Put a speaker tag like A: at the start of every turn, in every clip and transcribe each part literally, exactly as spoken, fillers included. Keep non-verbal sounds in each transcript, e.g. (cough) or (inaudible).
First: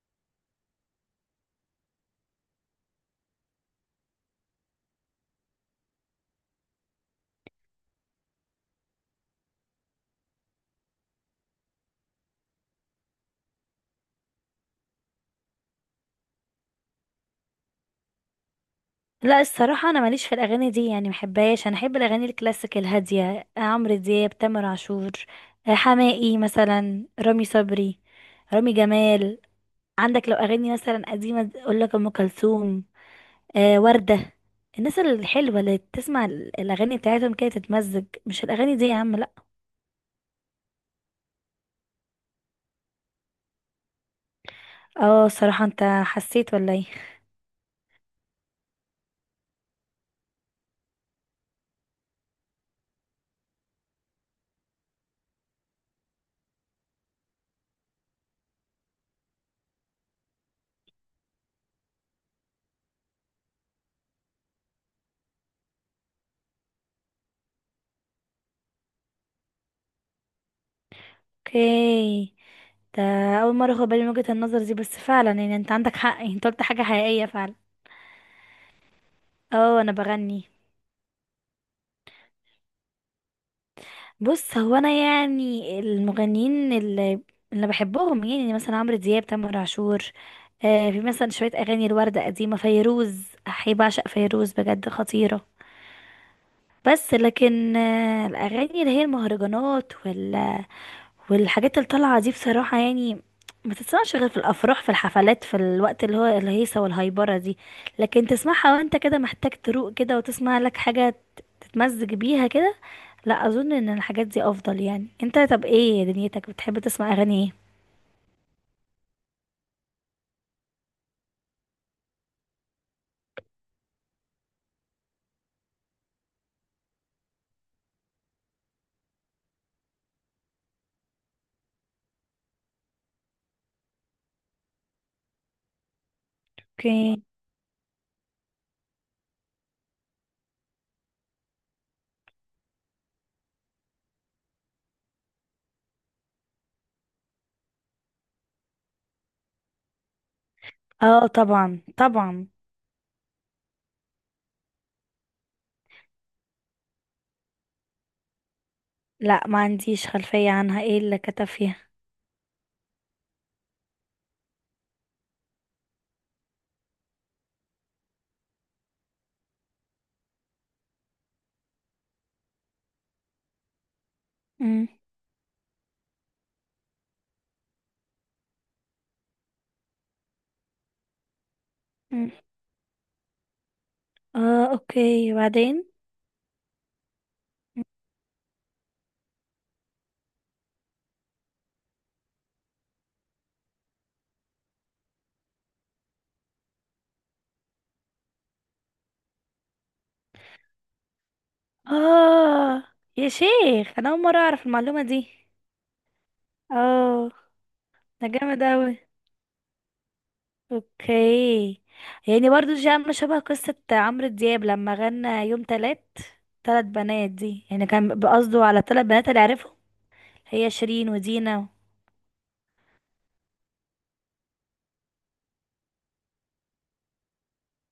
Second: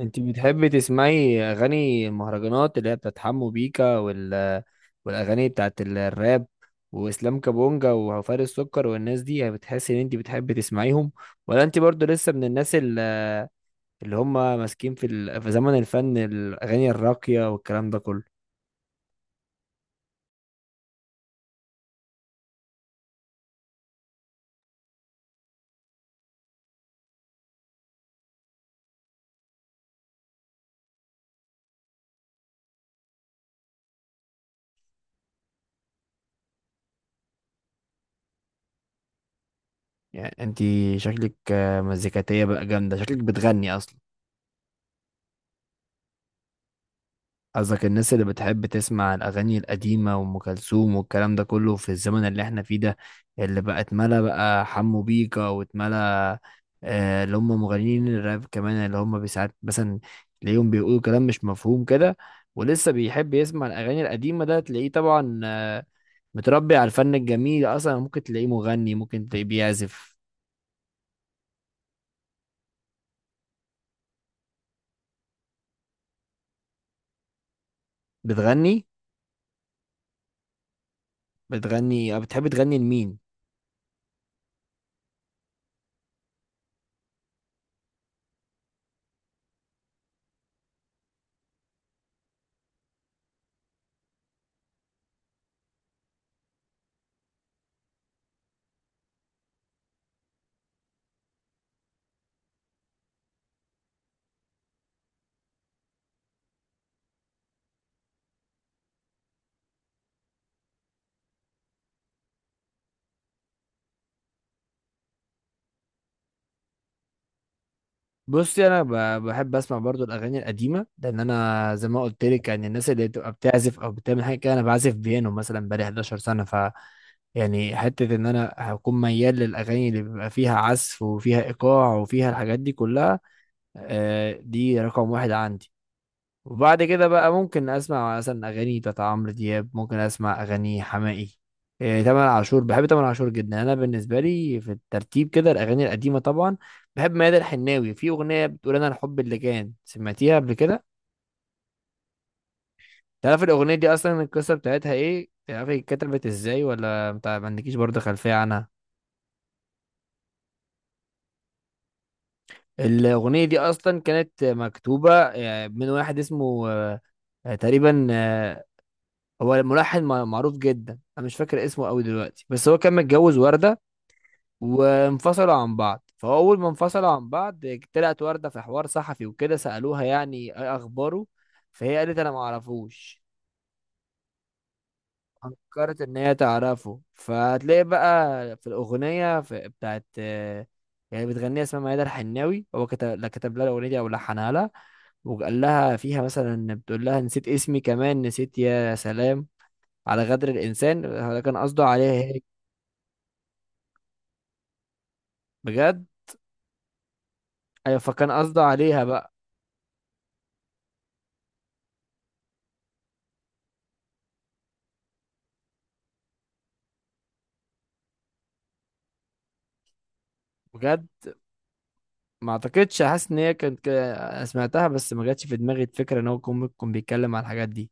A: انت بتحبي تسمعي اغاني مهرجانات اللي هي بتاعت حمو بيكا وال... والاغاني بتاعت ال- الراب واسلام كابونجا وفارس السكر والناس دي يعني بتحسي ان انت بتحبي تسمعيهم؟ ولا انت برضو لسه من الناس ال- اللي هم ماسكين في ال... في زمن الفن الاغاني الراقية والكلام ده كله؟
B: لا، الصراحة أنا ماليش في الأغاني دي، يعني محبهاش. أنا أحب الأغاني الكلاسيك الهادية، عمرو دياب، تامر عاشور، آه، حماقي مثلا، رامي صبري، رامي جمال. عندك لو أغاني مثلا قديمة أقول لك أم كلثوم، آه، وردة. الناس الحلوة اللي تسمع ال- الأغاني بتاعتهم كده تتمزج، مش الأغاني دي يا عم، لأ.
A: يعني انت شكلك آه، مزيكاتية بقى جامدة، شكلك بتغني اصلا.
B: اه، الصراحة أنت حسيت ولا ايه؟
A: قصدك الناس اللي بتحب تسمع الأغاني القديمة وأم كلثوم والكلام ده كله في الزمن اللي احنا فيه ده، اللي بقى اتملى بقى حمو بيكا واتملى آه، اللي هم مغنيين الراب، كمان اللي هم ساعات مثلا تلاقيهم بيقولوا كلام مش مفهوم كده، ولسه بيحب يسمع الأغاني القديمة، ده تلاقيه طبعا آه، متربي على الفن الجميل أصلا، ممكن تلاقيه مغني ممكن تلاقيه بيعزف
B: اوكي. ده أول مرة أخد بالي من وجهة النظر دي، بس فعلا يعني أنت عندك حق، يعني أنت قلت حاجة حقيقية فعلا.
A: بتغني.
B: اه، أنا بغني.
A: بتغني أو بتحب تغني لمين؟
B: بص، هو انا يعني المغنيين اللي اللي بحبهم، يعني مثلا عمرو دياب، تامر عاشور. آه في مثلا شويه اغاني الوردة قديمه، فيروز، احي بعشق فيروز بجد، خطيره. بس لكن آه الاغاني اللي هي المهرجانات وال والحاجات اللي طالعه دي بصراحه، يعني ما تتسمعش غير في الافراح، في الحفلات، في الوقت اللي هو الهيصه والهايبره دي. لكن تسمعها وانت كده محتاج تروق كده وتسمع لك حاجه تتمزج بيها كده، لا اظن ان الحاجات دي افضل. يعني انت طب ايه دنيتك، بتحب تسمع اغاني ايه؟
A: بصي انا ب- بحب اسمع برضو الاغاني القديمه، لان انا زي ما قلت لك يعني الناس اللي بتبقى بتعزف او بتعمل حاجه كده، انا بعزف بيانو مثلا بقالي حداشر سنة سنه، ف يعني حته ان انا هكون ميال للاغاني اللي بيبقى فيها عزف وفيها ايقاع وفيها الحاجات دي كلها. آه، دي رقم واحد عندي، وبعد كده
B: اوكي.
A: بقى ممكن اسمع مثلا اغاني بتاعت عمرو دياب، ممكن اسمع اغاني حماقي، إيه، تامر عاشور، بحب تامر عاشور جدا. انا بالنسبه لي في الترتيب كده الاغاني القديمه طبعا، بحب ميادة الحناوي في اغنيه بتقول انا الحب اللي كان، سمعتيها قبل كده؟
B: اه، طبعا طبعا.
A: تعرف الاغنيه دي اصلا القصه بتاعتها ايه، تعرف هي اتكتبت ازاي ولا انت ما عندكيش برضه خلفيه عنها؟
B: لا، ما عنديش خلفية عنها، ايه اللي كتب فيها؟
A: الاغنيه دي اصلا كانت مكتوبه آه، من واحد اسمه آه، تقريبا آه، هو ملحن مع- معروف جدا، انا مش فاكر اسمه قوي دلوقتي، بس هو كان متجوز وردة
B: مم.
A: وانفصلوا عن بعض، فهو اول ما انفصلوا عن بعض طلعت وردة في حوار صحفي وكده سألوها يعني ايه اخباره، فهي قالت
B: مم.
A: انا ما اعرفوش.
B: اه، اوكي، وبعدين؟
A: فكرت ان هي تعرفه، فهتلاقي بقى في الاغنية في بتاعت آه، يعني بتغنيها اسمها ميادة الحناوي، هو كتب لا كتب لها الاغنية دي او لحنها لها، وقال لها فيها مثلا بتقول لها نسيت اسمي كمان نسيت يا سلام على غدر الانسان، ده كان قصده عليها هي.
B: اه. يا شيخ، انا اول مرة اعرف المعلومة دي.
A: بجد.
B: اه،
A: ايوه،
B: ده
A: فكان
B: جامد
A: قصده
B: اوي.
A: عليها بقى.
B: اوكي. يعني برضو دي عاملة شبه قصة عمرو دياب لما غنى يوم تلات، تلات بنات دي، يعني كان بقصده على تلات بنات اللي عرفهم، هي
A: بجد،
B: شيرين ودينا.
A: ما اعتقدش حاسس ان هي كانت ك- أنا سمعتها بس ما جاتش في دماغي الفكره ان هو كون ممكن بيتكلم على الحاجات دي.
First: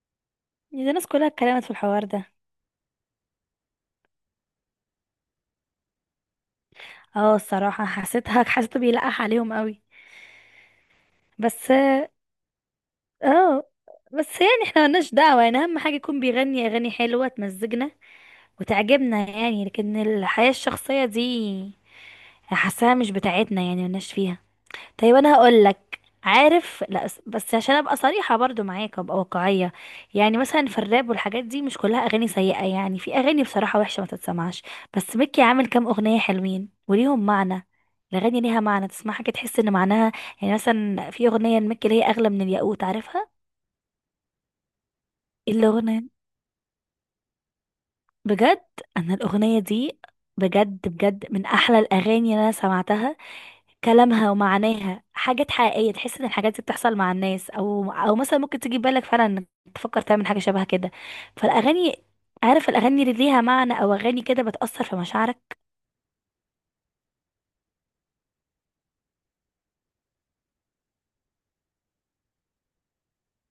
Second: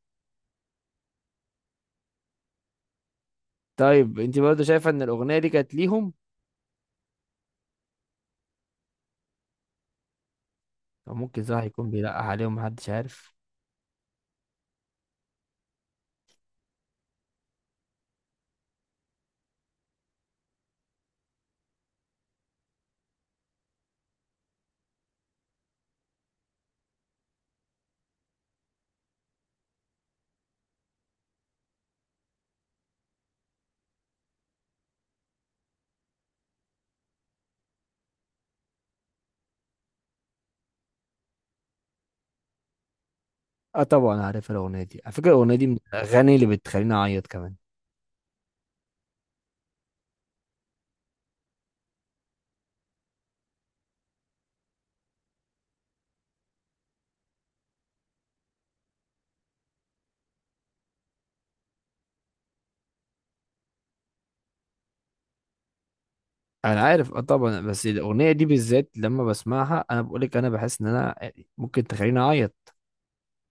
B: دي ناس كلها اتكلمت في الحوار ده.
A: طيب انت برضه شايفه ان الاغنيه دي كانت ليهم؟
B: اه، الصراحة حسيتها (laughs) حسيته بيلقح عليهم قوي.
A: او ممكن صح
B: بس.
A: يكون بيلقح عليهم، محدش عارف.
B: اه. بس يعني احنا ملناش دعوة، يعني اهم حاجة يكون بيغني اغاني حلوة تمزجنا وتعجبنا يعني، لكن الحياة الشخصية دي حاساها مش بتاعتنا، يعني ملناش فيها. طيب انا هقول لك، عارف، لا بس بس عشان ابقى صريحه برضو معاك وابقى واقعيه. يعني مثلا في الراب والحاجات دي مش كلها اغاني سيئه، يعني في اغاني بصراحه وحشه ما تتسمعش، بس ميكي عامل كام اغنيه حلوين وليهم معنى. الاغاني ليها معنى، تسمعها كده تحس ان معناها، يعني مثلا في اغنيه لميكي اللي هي اغلى من الياقوت، عارفها؟
A: اه طبعا عارف الاغنيه دي، على فكره الاغنيه
B: إيه
A: دي من
B: الاغنيه؟
A: الاغاني اللي بتخليني اعيط كمان.
B: بجد؟ انا الاغنيه دي بجد بجد من احلى الاغاني اللي انا سمعتها. كلامها ومعاناها حاجات حقيقية، تحس ان الحاجات دي بتحصل مع الناس، او او مثلا ممكن تيجي في بالك فعلا انك تفكر تعمل حاجة شبه كده. فالاغاني، عارف الاغاني اللي ليها معنى او اغاني كده بتأثر في مشاعرك.
A: انا عارف، اه طبعا، بس الاغنيه دي بالذات لما بسمعها انا بقولك انا بحس ان انا ممكن تخليني اعيط.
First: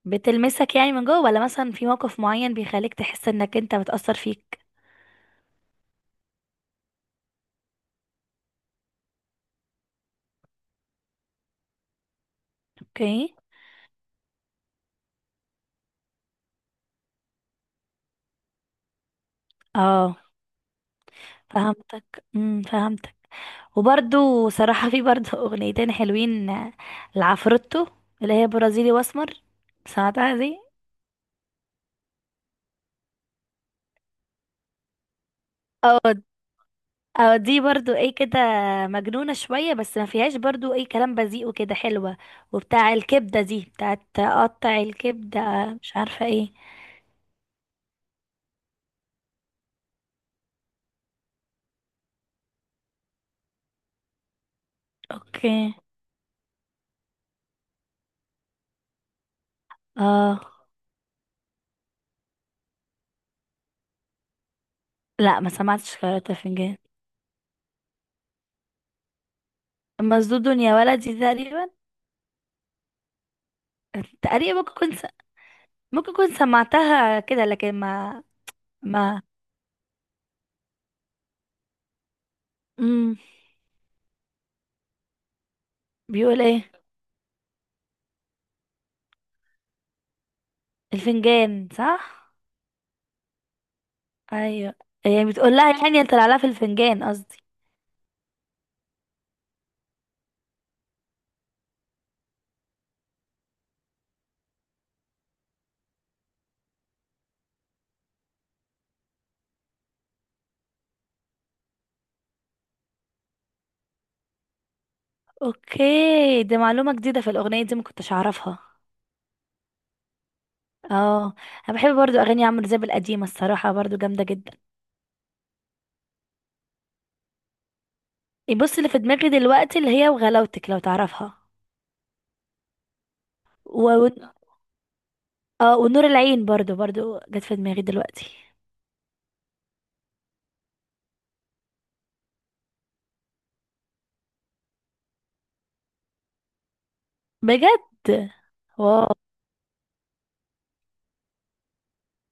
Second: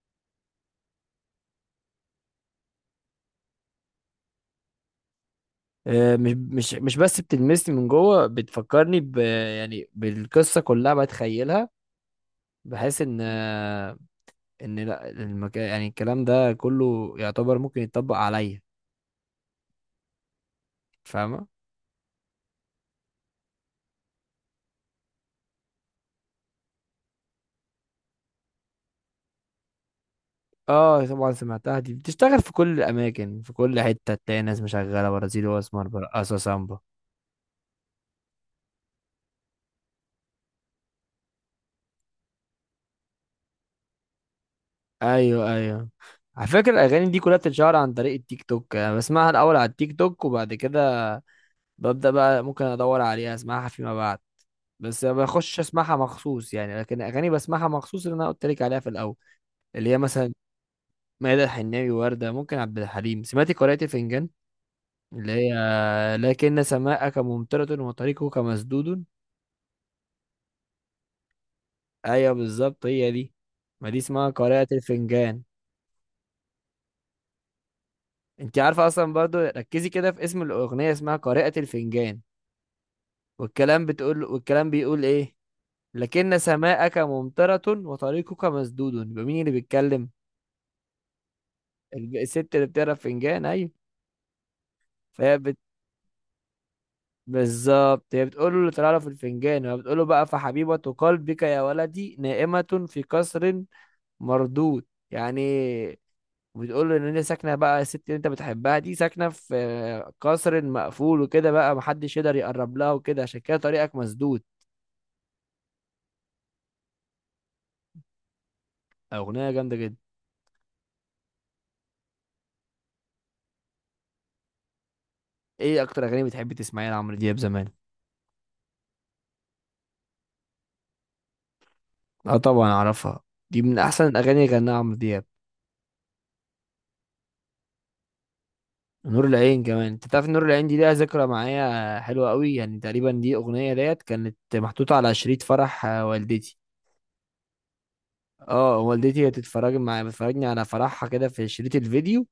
B: بتلمسك يعني من جوه، ولا مثلا في موقف معين بيخليك تحس انك انت بتأثر فيك؟
A: آه، مش مش مش بس بتلمسني من جوه، بتفكرني ب يعني بالقصه كلها، بتخيلها بحيث ان
B: اوكي.
A: ان لا المكان يعني الكلام ده كله يعتبر ممكن يتطبق عليا،
B: اه،
A: فاهمه؟
B: فهمتك امم فهمتك وبرده صراحة، في برده (laughs) اغنيتين حلوين، لعفروتو، اللي هي برازيلي واسمر. سمعتها دي؟
A: اه طبعا سمعتها، دي بتشتغل في كل الاماكن في كل حته تلاقي ناس مشغله برازيلي واسمر،
B: اه.
A: برقصه سامبا.
B: اه، دي برضو ايه كده، مجنونة شوية، بس ما فيهاش برضو ايه كلام بذيء وكده، حلوة. وبتاع الكبدة دي بتاعت قطع الكبدة،
A: ايوه ايوه،
B: مش عارفة
A: على
B: ايه.
A: فكره الاغاني دي كلها بتتشهر عن طريق التيك توك، انا بسمعها الاول على التيك توك وبعد كده ببدا بقى ممكن ادور عليها اسمعها فيما بعد، بس ما بخش
B: اوكي.
A: اسمعها مخصوص يعني. لكن اغاني بسمعها مخصوص اللي انا قلت لك عليها في الاول، اللي هي مثلا
B: اه.
A: ميادة الحناوي، وردة، ممكن عبد الحليم. سمعتي قارئة الفنجان اللي
B: لا، ما
A: هي
B: سمعتش قارئة
A: لكن
B: فنجان.
A: سماءك ممطرة وطريقك مسدود؟
B: مسدود يا ولدي تقريبا.
A: ايوه بالظبط هي دي، ما دي اسمها
B: تقريبا،
A: قارئة
B: ممكن كنت
A: الفنجان.
B: ممكن كنت سمعتها كده لكن ما.
A: انت عارفة اصلا،
B: ما.
A: برضو ركزي كده في اسم الاغنية، اسمها قارئة الفنجان،
B: امم
A: والكلام بتقول والكلام بيقول ايه، لكن
B: بيقول ايه
A: سماءك ممطرة وطريقك مسدود، يبقى مين اللي بيتكلم؟
B: الفنجان؟
A: الب-
B: صح.
A: الست اللي بتقرا فنجان، ايوه.
B: ايوه. يعني
A: فهي
B: بتقول
A: بت...
B: لها يعني طلع لها في الفنجان قصدي.
A: بالظبط هي بتقول له اللي طلع له في الفنجان، وهي بتقول له بقى فحبيبة قلبك يا ولدي نائمة في قصر مردود، يعني بتقول له ان هي ساكنة بقى الست اللي انت بتحبها دي ساكنة في آه، قصر مقفول وكده، بقى محدش يقدر يقرب لها وكده، عشان كده طريقك مسدود.
B: اوكي. دي معلومة جديدة في الأغنية دي، ما كنتش أعرفها.
A: اغنية جامدة جدا.
B: اه. انا بحب برضو اغاني عمرو دياب القديمه الصراحه برضو، جامده جدا.
A: ايه اكتر اغاني بتحب تسمعيها لعمرو دياب زمان؟
B: إيه، بص اللي في دماغي دلوقتي اللي هي وغلاوتك، لو تعرفها.
A: اه طبعا اعرفها، دي من
B: و...
A: احسن
B: و...
A: الاغاني اللي غناها عمرو دياب.
B: اه، ونور العين برضو برضو جت في دماغي دلوقتي.
A: نور العين كمان، انت تعرف إن نور العين دي ليها ذكرى معايا حلوة قوي؟ يعني تقريبا دي اغنية ديت كانت محطوطة على شريط فرح آه، والدتي.
B: بجد.
A: اه
B: واو.
A: والدتي هي تتفرج معايا، بتفرجني على فرحها كده في شريط الفيديو.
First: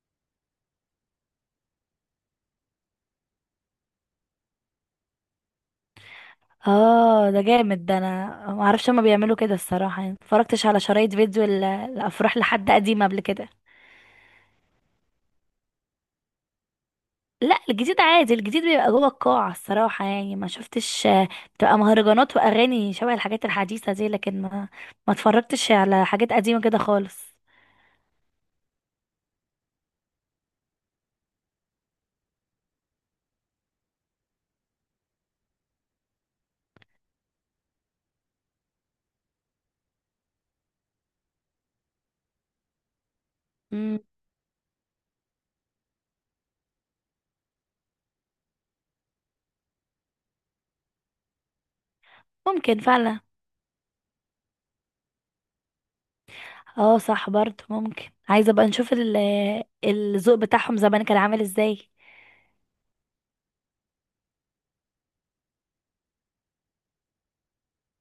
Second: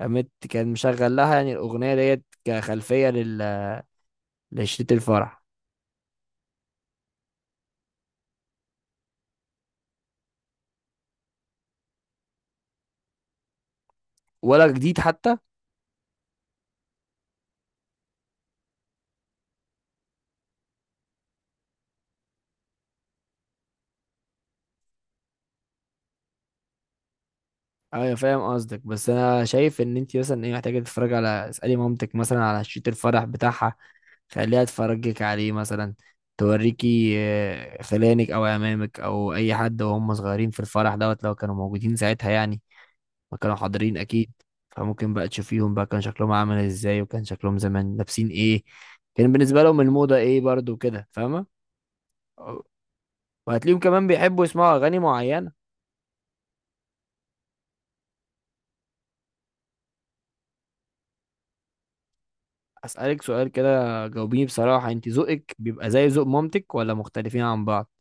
A: قامت كان مشغل لها يعني الاغنية ديت كخلفية لل لشريط الفرح.
B: اه، ده جامد. ده انا ما اعرفش هما بيعملوا كده الصراحه، يعني مفرجتش على شرايط فيديو ال- الافراح لحد قديم قبل كده.
A: ولا جديد حتى؟
B: لا، الجديد عادي، الجديد بيبقى جوه القاعة الصراحة، يعني ما شفتش، آه، بتبقى مهرجانات وأغاني شبه الحاجات الحديثة دي، لكن ما ما اتفرجتش على حاجات قديمة كده خالص.
A: ايوه فاهم قصدك، بس انا شايف ان انت مثلا ايه محتاجة تتفرج على، اسألي مامتك مثلا على شريط الفرح بتاعها، خليها تفرجك عليه مثلا، توريكي آه، خلانك او امامك او اي حد وهم صغيرين في الفرح دوت لو كانوا موجودين ساعتها يعني، ما كانوا حاضرين
B: مم.
A: اكيد. فممكن بقى تشوفيهم بقى كان شكلهم عامل ازاي، وكان شكلهم زمان لابسين ايه، كان بالنسبة لهم الموضة ايه برضو كده، فاهمة؟
B: ممكن فعلا.
A: وهتلاقيهم كمان بيحبوا يسمعوا اغاني معينة.
B: اه، صح برضه. ممكن عايزة بقى نشوف ال- آه، الذوق بتاعهم زمان كان عامل ازاي.
A: اسألك سؤال كده، جاوبيني بصراحة، انت ذوقك بيبقى زي ذوق مامتك ولا مختلفين عن بعض؟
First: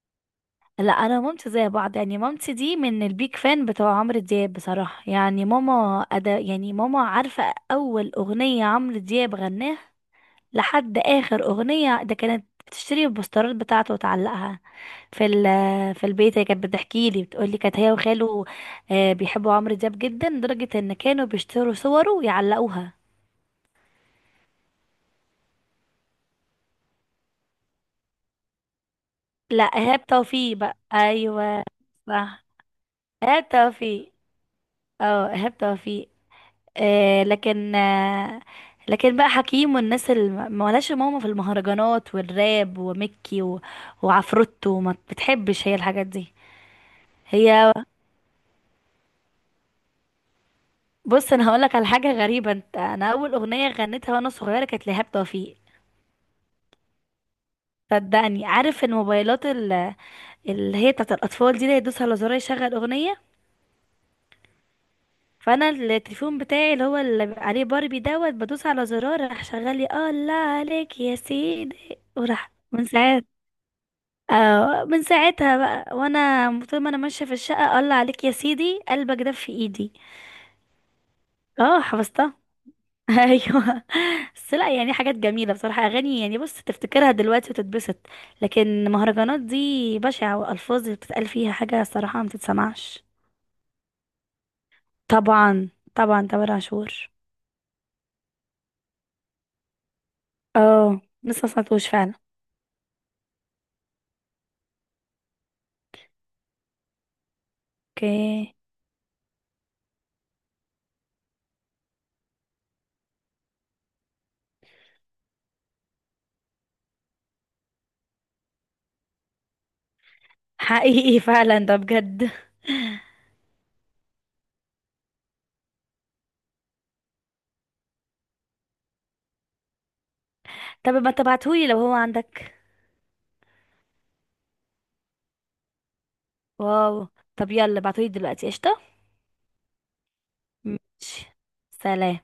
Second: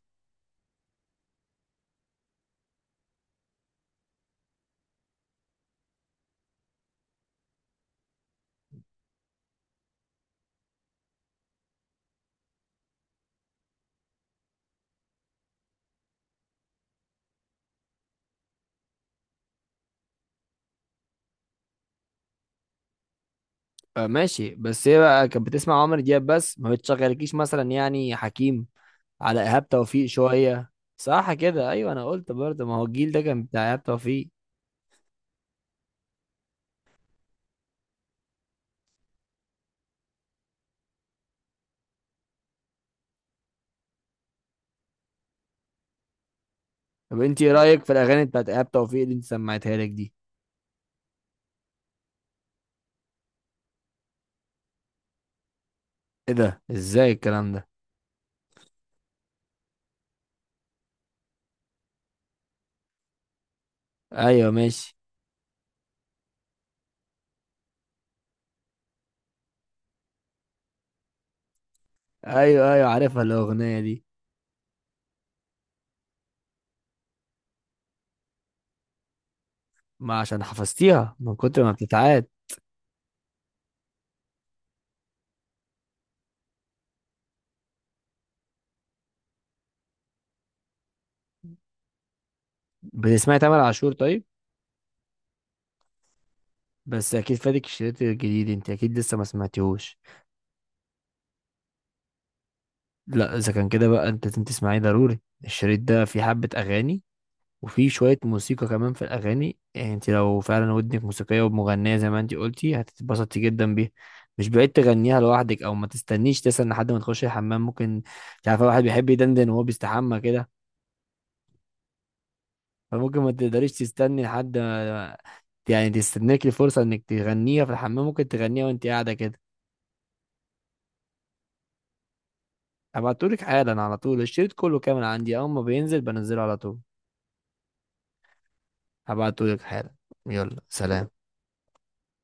B: لا، انا ومامتي زي بعض يعني، مامتي دي من البيك فان بتوع عمرو دياب بصراحة، يعني ماما أدا يعني، ماما عارفة اول اغنية عمرو دياب غناها لحد اخر اغنيه. ده كانت بتشتري البوسترات بتاعته وتعلقها في ال في البيت. هي كانت بتحكي لي بتقول لي كانت هي وخاله آه، بيحبوا عمرو دياب جدا، لدرجه ان كانوا بيشتروا صوره ويعلقوها.
A: آه ماشي، بس هي بقى كانت بتسمع عمرو دياب بس، ما بتشغلكيش مثلا يعني حكيم؟ على
B: لا،
A: ايهاب توفيق
B: ايهاب توفيق
A: شويه؟
B: بقى،
A: صح
B: ايوه.
A: كده، ايوه انا قلت
B: صح،
A: برضه ما هو الجيل ده كان
B: ايهاب
A: بتاع ايهاب
B: توفيق.
A: توفيق.
B: اه، ايهاب توفيق. آه لكن آه لكن بقى حكيم والناس اللي ما لهاش ماما في المهرجانات والراب وميكي و... وعفروتو ما بتحبش هي الحاجات دي.
A: طب انت ايه
B: هي
A: رايك في الاغاني بتاعت ايهاب توفيق اللي انت سمعتها لك دي؟
B: بص، انا هقولك على حاجه غريبه، انت انا اول اغنيه غنيتها وانا صغيره كانت لإيهاب توفيق.
A: ايه ده، ازاي الكلام ده؟
B: صدقني، عارف الموبايلات ال- اللي هي بتاعت الاطفال دي، اللي يدوس على زرار يشغل اغنيه؟
A: ايوه ماشي.
B: فانا التليفون بتاعي اللي هو اللي بيبقى عليه باربي دوت، بدوس على زرار راح شغال لي الله عليك يا سيدي، وراح
A: ايوه
B: من
A: ايوه عارفها
B: ساعات.
A: الاغنيه دي،
B: آه من ساعتها بقى وانا طول ما انا ماشيه في الشقه، الله عليك يا سيدي قلبك دب في ايدي.
A: ما عشان حفظتيها من كتر ما
B: اه،
A: بتتعاد.
B: حفظتها (laughs) ايوه. بس لا يعني حاجات جميله بصراحه، اغاني يعني بص تفتكرها دلوقتي وتتبسط، لكن مهرجانات دي بشعه والفاظ اللي بتتقال فيها حاجه صراحه ما تتسمعش.
A: بتسمعي تامر عاشور طيب؟
B: طبعا، طبعا تامر عاشور.
A: بس اكيد فاتك الشريط الجديد، انت اكيد لسه ما سمعتيهوش.
B: اه، لسه ما سمعتوش فعلا.
A: لا اذا كان كده بقى انت لازم تسمعيه ضروري، الشريط ده فيه حبه اغاني وفي شوية
B: اوكي.
A: موسيقى كمان في الأغاني، يعني انت لو فعلا ودنك موسيقية ومغنية زي ما انت قلتي هتتبسطي جدا بيها. مش بعيد تغنيها لوحدك، أو ما تستنيش تسأل لحد ما تخشي الحمام، ممكن مش عارفة واحد بيحب يدندن وهو بيستحمى كده،
B: حقيقي (laughs) فعلا، ده بجد.
A: فممكن ما تقدريش تستني لحد ما- يعني تستناك الفرصة انك تغنيها في الحمام، ممكن تغنيها وانت قاعدة كده.
B: طب ما تبعتهولي لو هو عندك.
A: هبعتهولك حالا على طول، الشريط كله كامل عندي أول ما بينزل بنزله على طول.
B: واو. طب يلا ابعتهولي دلوقتي، قشطه.
A: هبعتهولك حالا. يلا سلام.
B: ماشي. سلام.